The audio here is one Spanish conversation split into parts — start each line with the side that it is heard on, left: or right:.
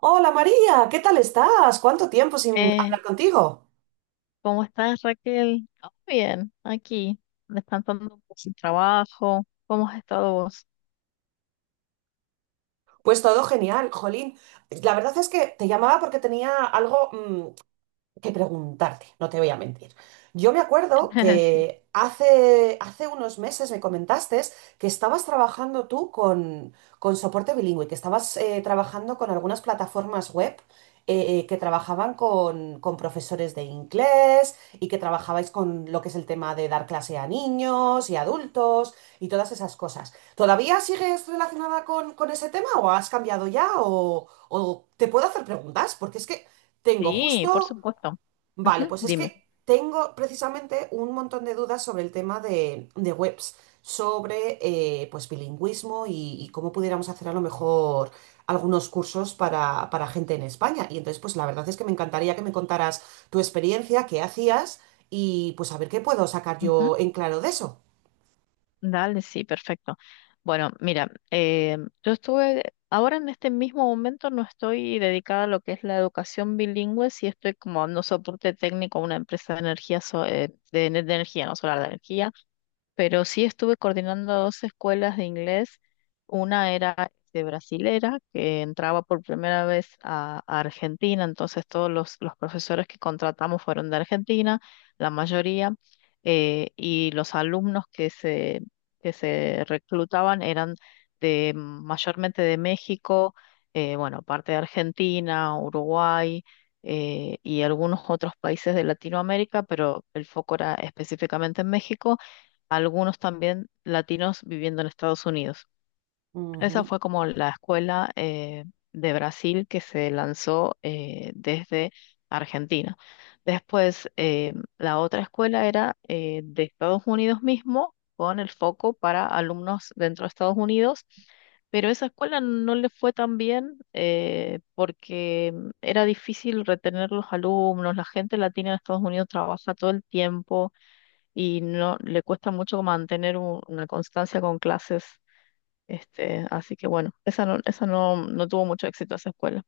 right: Hola María, ¿qué tal estás? ¿Cuánto tiempo sin
left: Eh,
right: hablar contigo?
left: ¿Cómo estás, Raquel? Oh, bien, aquí, descansando por el trabajo. ¿Cómo has estado vos?
right: Pues todo genial, Jolín. La verdad es que te llamaba porque tenía algo, que preguntarte, no te voy a mentir. Yo me acuerdo
left: Sí,
right: que hace unos meses me comentaste que estabas trabajando tú con soporte bilingüe, que estabas trabajando con algunas plataformas web que trabajaban con profesores de inglés y que trabajabais con lo que es el tema de dar clase a niños y adultos y todas esas cosas. ¿Todavía sigues relacionada con ese tema o has cambiado ya o te puedo hacer preguntas? Porque es que. Tengo
left: sí, por
right: justo.
left: supuesto.
right: Vale,
left: Ujú,
right: pues es
left: dime.
right: que tengo precisamente un montón de dudas sobre el tema de webs, sobre pues bilingüismo y cómo pudiéramos hacer a lo mejor algunos cursos para gente en España. Y entonces, pues la verdad es que me encantaría que me contaras tu experiencia, qué hacías y pues a ver qué puedo sacar yo
left: Ujú.
right: en claro de eso.
left: Dale, sí, perfecto. Bueno, mira, yo estuve, ahora en este mismo momento no estoy dedicada a lo que es la educación bilingüe, sí estoy como dando soporte técnico a una empresa de energía, de energía, no solar, de energía, pero sí estuve coordinando dos escuelas de inglés. Una era de brasilera, que entraba por primera vez a Argentina, entonces todos los profesores que contratamos fueron de Argentina, la mayoría, y los alumnos que se reclutaban eran de mayormente de México, bueno, parte de Argentina, Uruguay. Y algunos otros países de Latinoamérica, pero el foco era específicamente en México, algunos también latinos viviendo en Estados Unidos. Esa
right: Ujú.
left: fue como la escuela de Brasil que se lanzó desde Argentina. Después, la otra escuela era de Estados Unidos mismo, con el foco para alumnos dentro de Estados Unidos, pero esa escuela no le fue tan bien porque era difícil retener los alumnos, la gente latina en Estados Unidos trabaja todo el tiempo y no le cuesta mucho mantener una constancia con clases. Este, así que bueno, esa no, no tuvo mucho éxito esa escuela.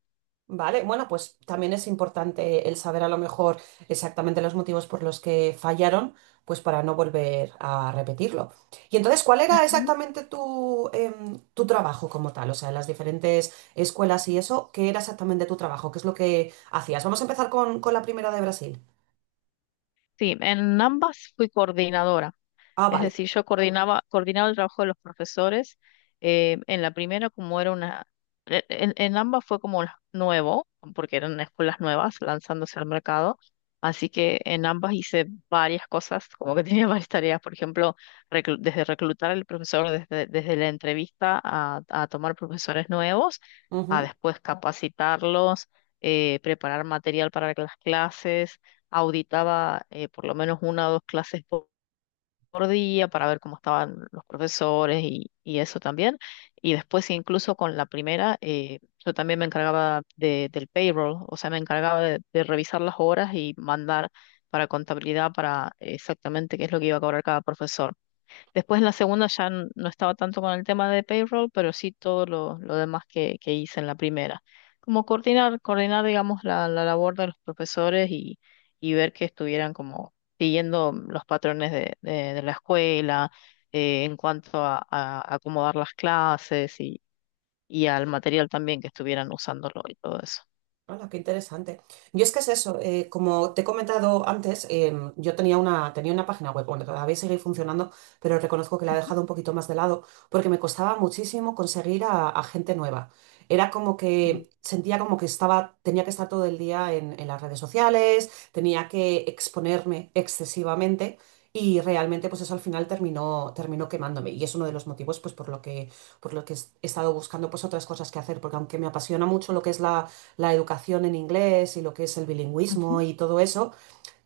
right: Vale, bueno, pues también es importante el saber a lo mejor exactamente los motivos por los que fallaron, pues para no volver a repetirlo. Y entonces, ¿cuál era
left: Ujú.
right: exactamente tu trabajo como tal? O sea, en las diferentes escuelas y eso, ¿qué era exactamente tu trabajo? ¿Qué es lo que hacías? Vamos a empezar con la primera de Brasil.
left: Sí, en ambas fui coordinadora.
right: Ah,
left: Es
right: vale.
left: decir, yo coordinaba el trabajo de los profesores. En la primera, como era una, en ambas fue como nuevo, porque eran escuelas nuevas lanzándose al mercado. Así que en ambas hice varias cosas, como que tenía varias tareas, por ejemplo, desde reclutar al profesor, desde la entrevista a tomar profesores nuevos, a después capacitarlos, preparar material para las clases, auditaba por lo menos una o dos clases por día para ver cómo estaban los profesores y eso también. Y después sí, incluso con la primera, yo también me encargaba del payroll, o sea, me encargaba de revisar las horas y mandar para contabilidad para exactamente qué es lo que iba a cobrar cada profesor. Después en la segunda ya no estaba tanto con el tema de payroll, pero sí todo lo demás que hice en la primera. Como coordinar, digamos, la labor de los profesores y ver que estuvieran como siguiendo los patrones de la escuela, en cuanto a acomodar las clases y al material también que estuvieran usándolo y todo eso.
right: Hola, qué interesante. Yo es que es eso, como te he comentado antes, yo tenía una página web, bueno, todavía sigue funcionando, pero reconozco que la he dejado un poquito más de lado porque me costaba muchísimo conseguir a gente nueva. Era como
left: Mm,
right: que sentía como que estaba, tenía que estar todo el día en las redes sociales, tenía que exponerme excesivamente y realmente pues eso al final terminó quemándome y es uno de los motivos pues por lo que he estado buscando pues otras cosas que hacer, porque aunque me apasiona mucho lo que es la educación en inglés y lo que es el bilingüismo
left: ujú.
right: y todo eso,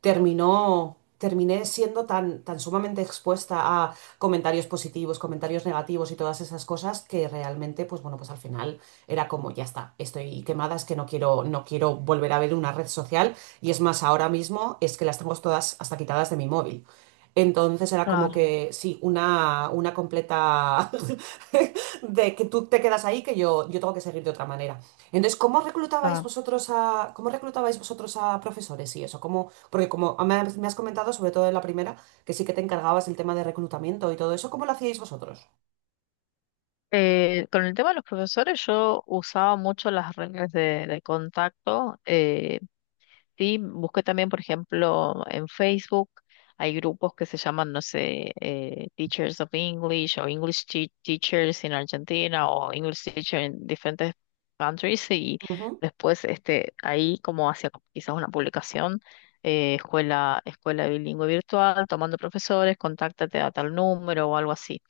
right: terminó, terminé siendo tan sumamente expuesta a comentarios positivos, comentarios negativos y todas esas cosas que realmente, pues bueno, pues al final era como, ya está, estoy quemada, es que no quiero, volver a ver una red social y es más, ahora mismo es que las tengo todas hasta quitadas de mi móvil. Entonces era como
left: Claro,
right: que sí, una completa de que tú te quedas ahí, que yo tengo que seguir de otra manera. Entonces, ¿cómo reclutabais
left: claro.
right: vosotros a, cómo reclutabais vosotros a profesores y eso? Cómo Porque como me has comentado, sobre todo en la primera, que sí que te encargabas del tema de reclutamiento y todo eso, ¿cómo lo hacíais vosotros?
left: Con el tema de los profesores, yo usaba mucho las reglas de contacto. Sí, busqué también, por ejemplo, en Facebook, hay grupos que se llaman, no sé, Teachers of English o Teachers in Argentina o English Teacher en diferentes countries. Y
right: Ujú,
left: después este, ahí como hacia quizás una publicación, escuela, escuela bilingüe virtual, tomando profesores, contáctate a tal número o algo así.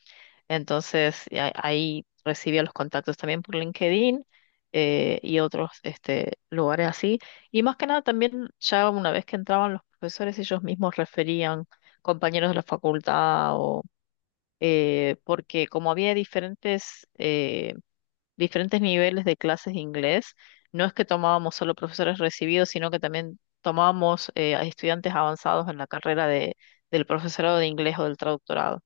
left: Entonces, ahí recibía los contactos también por LinkedIn, y otros este, lugares así. Y más que nada también ya una vez que entraban los profesores, ellos mismos referían compañeros de la facultad o porque como había diferentes niveles de clases de inglés, no es que tomábamos solo profesores recibidos, sino que también tomábamos a estudiantes avanzados en la carrera del profesorado de inglés o del traductorado.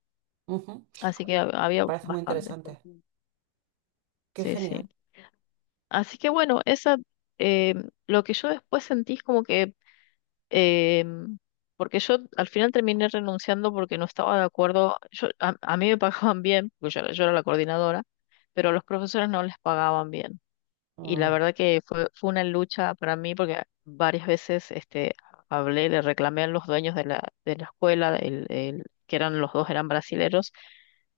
right: ujú.
left: Así que
right: Me
left: había
right: parece muy
left: bastante.
right: interesante. Qué
left: Sí,
right: genial.
left: sí. Así que bueno, esa, eh, lo que yo después sentí es como que, eh, porque yo al final terminé renunciando porque no estaba de acuerdo, yo, a mí me pagaban bien, porque yo, yo era la coordinadora, pero a los profesores no les pagaban bien. Y la
right: Mm,
left: verdad que fue una lucha para mí porque varias veces este, hablé, le reclamé a los dueños de la escuela, que eran los dos, eran brasileros,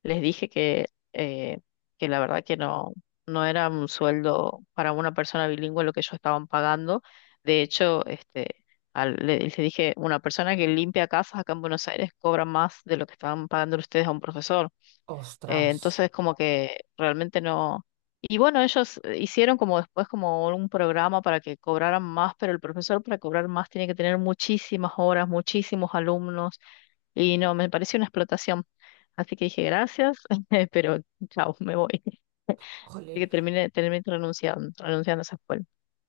left: les dije eh, que la verdad que no, no era un sueldo para una persona bilingüe lo que ellos estaban pagando. De hecho, este, les dije, una persona que limpia casas acá en Buenos Aires cobra más de lo que estaban pagando ustedes a un profesor.
right: ostras.
left: Entonces, como que realmente no... Y bueno, ellos hicieron como después como un programa para que cobraran más, pero el profesor para cobrar más tiene que tener muchísimas horas, muchísimos alumnos, y no, me pareció una explotación. Así que dije gracias, pero chao, me voy. Así que
right: Jolín.
left: terminé renunciando, renunciando a esa escuela.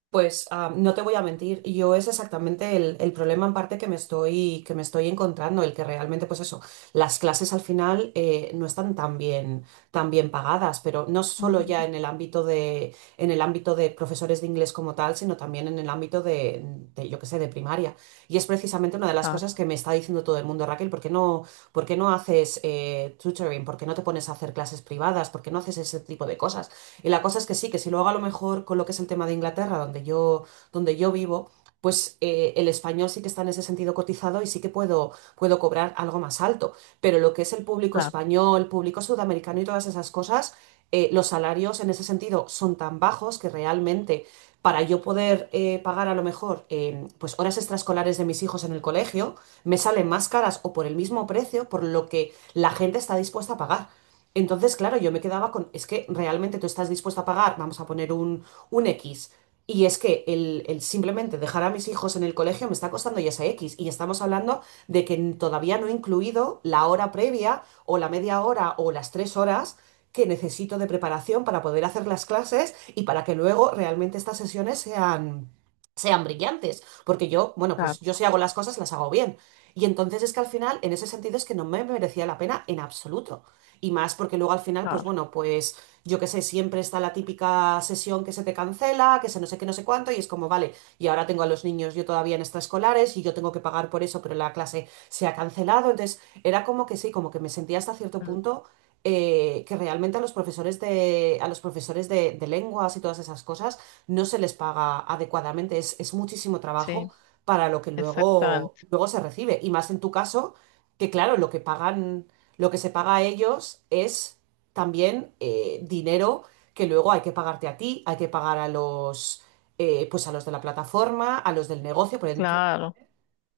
right: Pues ah, no te voy a mentir, yo es exactamente el problema en parte que me estoy, encontrando, el que realmente, pues eso, las clases al final no están tan bien pagadas, pero no solo
left: Ujú.
right: ya en el ámbito de profesores de inglés como tal, sino también en el ámbito de, yo qué sé, de primaria. Y es precisamente una de las
left: Claro,
right: cosas que me está diciendo todo el mundo, Raquel, ¿por qué no haces tutoring? ¿Por qué no te pones a hacer clases privadas? ¿Por qué no haces ese tipo de cosas? Y la cosa es que sí, que si luego a lo mejor con lo que es el tema de Inglaterra, donde yo vivo, pues el español sí que está en ese sentido cotizado y sí que puedo cobrar algo más alto. Pero lo que es el público
left: claro,
right: español, público sudamericano y todas esas cosas, los salarios en ese sentido son tan bajos que realmente para yo poder pagar a lo mejor pues horas extraescolares de mis hijos en el colegio, me salen más caras o por el mismo precio por lo que la gente está dispuesta a pagar. Entonces, claro, yo me quedaba con, es que realmente tú estás dispuesta a pagar, vamos a poner un X, y es que el simplemente dejar a mis hijos en el colegio me está costando ya ese X, y estamos hablando de que todavía no he incluido la hora previa o la media hora o las 3 horas que necesito de preparación para poder hacer las clases y para que luego realmente estas sesiones sean brillantes, porque yo, bueno, pues yo
left: claro,
right: si hago las cosas, las hago bien. Y entonces es que al final, en ese sentido, es que no me merecía la pena en absoluto y más porque luego al final, pues
left: claro.
right: bueno, pues yo qué sé, siempre está la típica sesión que se te cancela, que se no sé qué, no sé cuánto, y es como, vale, y ahora tengo a los niños yo todavía en extraescolares y yo tengo que pagar por eso, pero la clase se ha cancelado, entonces era como que sí, como que me sentía hasta cierto
left: Mm.
right: punto que realmente a los profesores de, a los profesores de lenguas y todas esas cosas no se les paga adecuadamente, es muchísimo trabajo
left: Sí,
right: para lo que luego,
left: exactamente,
right: luego se recibe, y más en tu caso, que claro, lo que pagan. Lo que se paga a ellos es también dinero que luego hay que pagarte a ti, hay que pagar pues a los de la plataforma, a los del negocio, por ejemplo,
left: claro.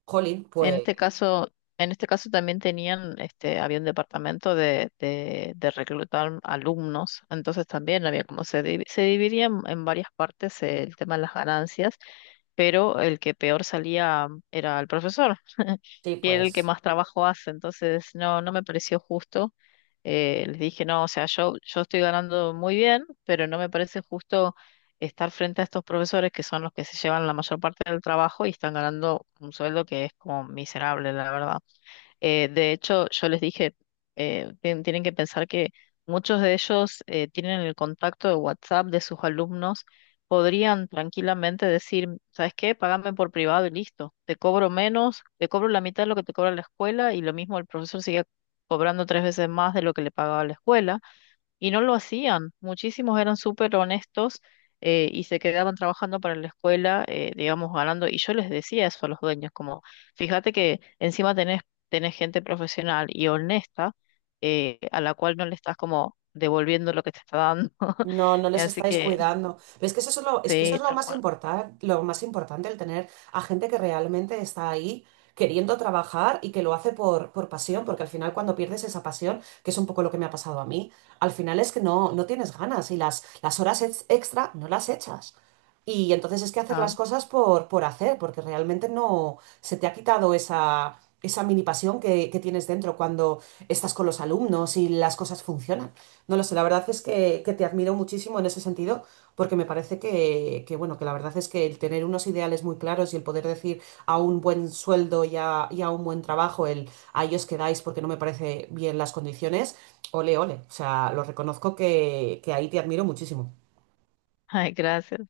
right: Jolín, pues
left: En este caso también tenían, este, había un departamento de reclutar alumnos, entonces también había como se, se dividía en varias partes el tema de las ganancias, pero el que peor salía era el profesor,
right: sí,
left: que era el que
right: pues.
left: más trabajo hace, entonces no, no me pareció justo. Les dije, no, o sea, yo estoy ganando muy bien, pero no me parece justo estar frente a estos profesores que son los que se llevan la mayor parte del trabajo y están ganando un sueldo que es como miserable, la verdad. De hecho, yo les dije, tienen que pensar que muchos de ellos tienen el contacto de WhatsApp de sus alumnos, podrían tranquilamente decir, ¿sabes qué? Págame por privado y listo. Te cobro menos, te cobro la mitad de lo que te cobra la escuela y lo mismo el profesor sigue cobrando tres veces más de lo que le pagaba la escuela. Y no lo hacían. Muchísimos eran súper honestos, y se quedaban trabajando para la escuela, digamos, ganando. Y yo les decía eso a los dueños, como, fíjate que encima tenés gente profesional y honesta, a la cual no le estás como devolviendo lo que te está dando.
right: No, no les
left: Así
right: estáis
left: que,
right: cuidando. Pero es que eso es lo, es que eso es
left: sí, tal cual.
right: lo más importante, el tener a gente que realmente está ahí queriendo trabajar y que lo hace por pasión, porque al final cuando pierdes esa pasión, que es un poco lo que me ha pasado a mí, al final es que no, tienes ganas y las horas ex- extra no las echas. Y entonces es que hacer
left: Ah.
right: las cosas por hacer, porque realmente no se te ha quitado esa mini pasión que tienes dentro cuando estás con los alumnos y las cosas funcionan. No lo sé, la verdad es que te admiro muchísimo en ese sentido, porque me parece que, bueno, que la verdad es que el tener unos ideales muy claros y el poder decir a un buen sueldo y a un buen trabajo, el a ellos quedáis porque no me parece bien las condiciones, ole, ole. O sea, lo reconozco que ahí te admiro muchísimo.
left: Ay, gracias.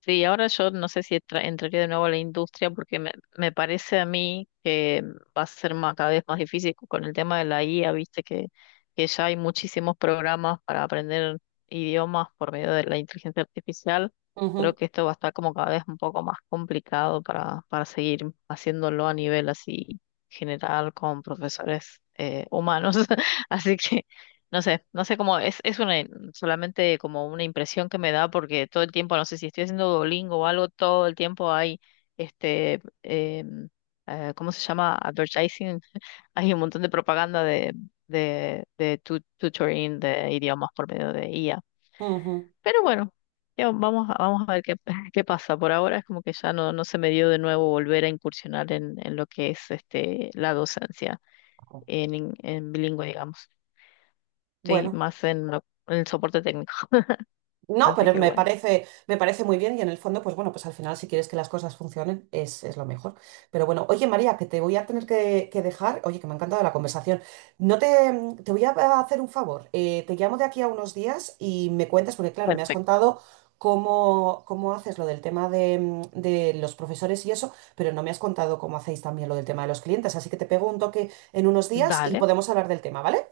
left: Sí, ahora yo no sé si entraría de nuevo a la industria porque me parece a mí que va a ser más, cada vez más difícil con el tema de la IA, viste que ya hay muchísimos programas para aprender idiomas por medio de la inteligencia artificial. Creo
right: Ujú,
left: que esto va a estar como cada vez un poco más complicado para seguir haciéndolo a nivel así general con profesores humanos. Así que no sé, no sé cómo es una, solamente como una impresión que me da porque todo el tiempo, no sé si estoy haciendo Duolingo o algo, todo el tiempo hay este, ¿cómo se llama? Advertising. Hay un montón de propaganda de tutoring de idiomas por medio de IA.
right: ujú.
left: Pero bueno, ya vamos, vamos a ver qué, qué pasa. Por ahora es como que ya no, no se me dio de nuevo volver a incursionar en lo que es este, la docencia en bilingüe, digamos. Estoy
right: Bueno.
left: más en, en el soporte técnico.
right: No,
left: Así
right: pero
left: que bueno.
right: me parece muy bien y en el fondo, pues bueno, pues al final si quieres que las cosas funcionen es lo mejor. Pero bueno, oye María, que te voy a tener que dejar, oye, que me ha encantado la conversación. No te voy a hacer un favor, te llamo de aquí a unos días y me cuentas, porque claro, me has
left: Perfecto.
right: contado cómo, cómo haces lo del tema de los profesores y eso, pero no me has contado cómo hacéis también lo del tema de los clientes, así que te pego un toque en unos días y
left: Dale,
right: podemos hablar del tema, ¿vale?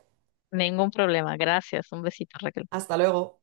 left: ningún problema. Gracias. Un besito, Raquel.
right: Hasta luego.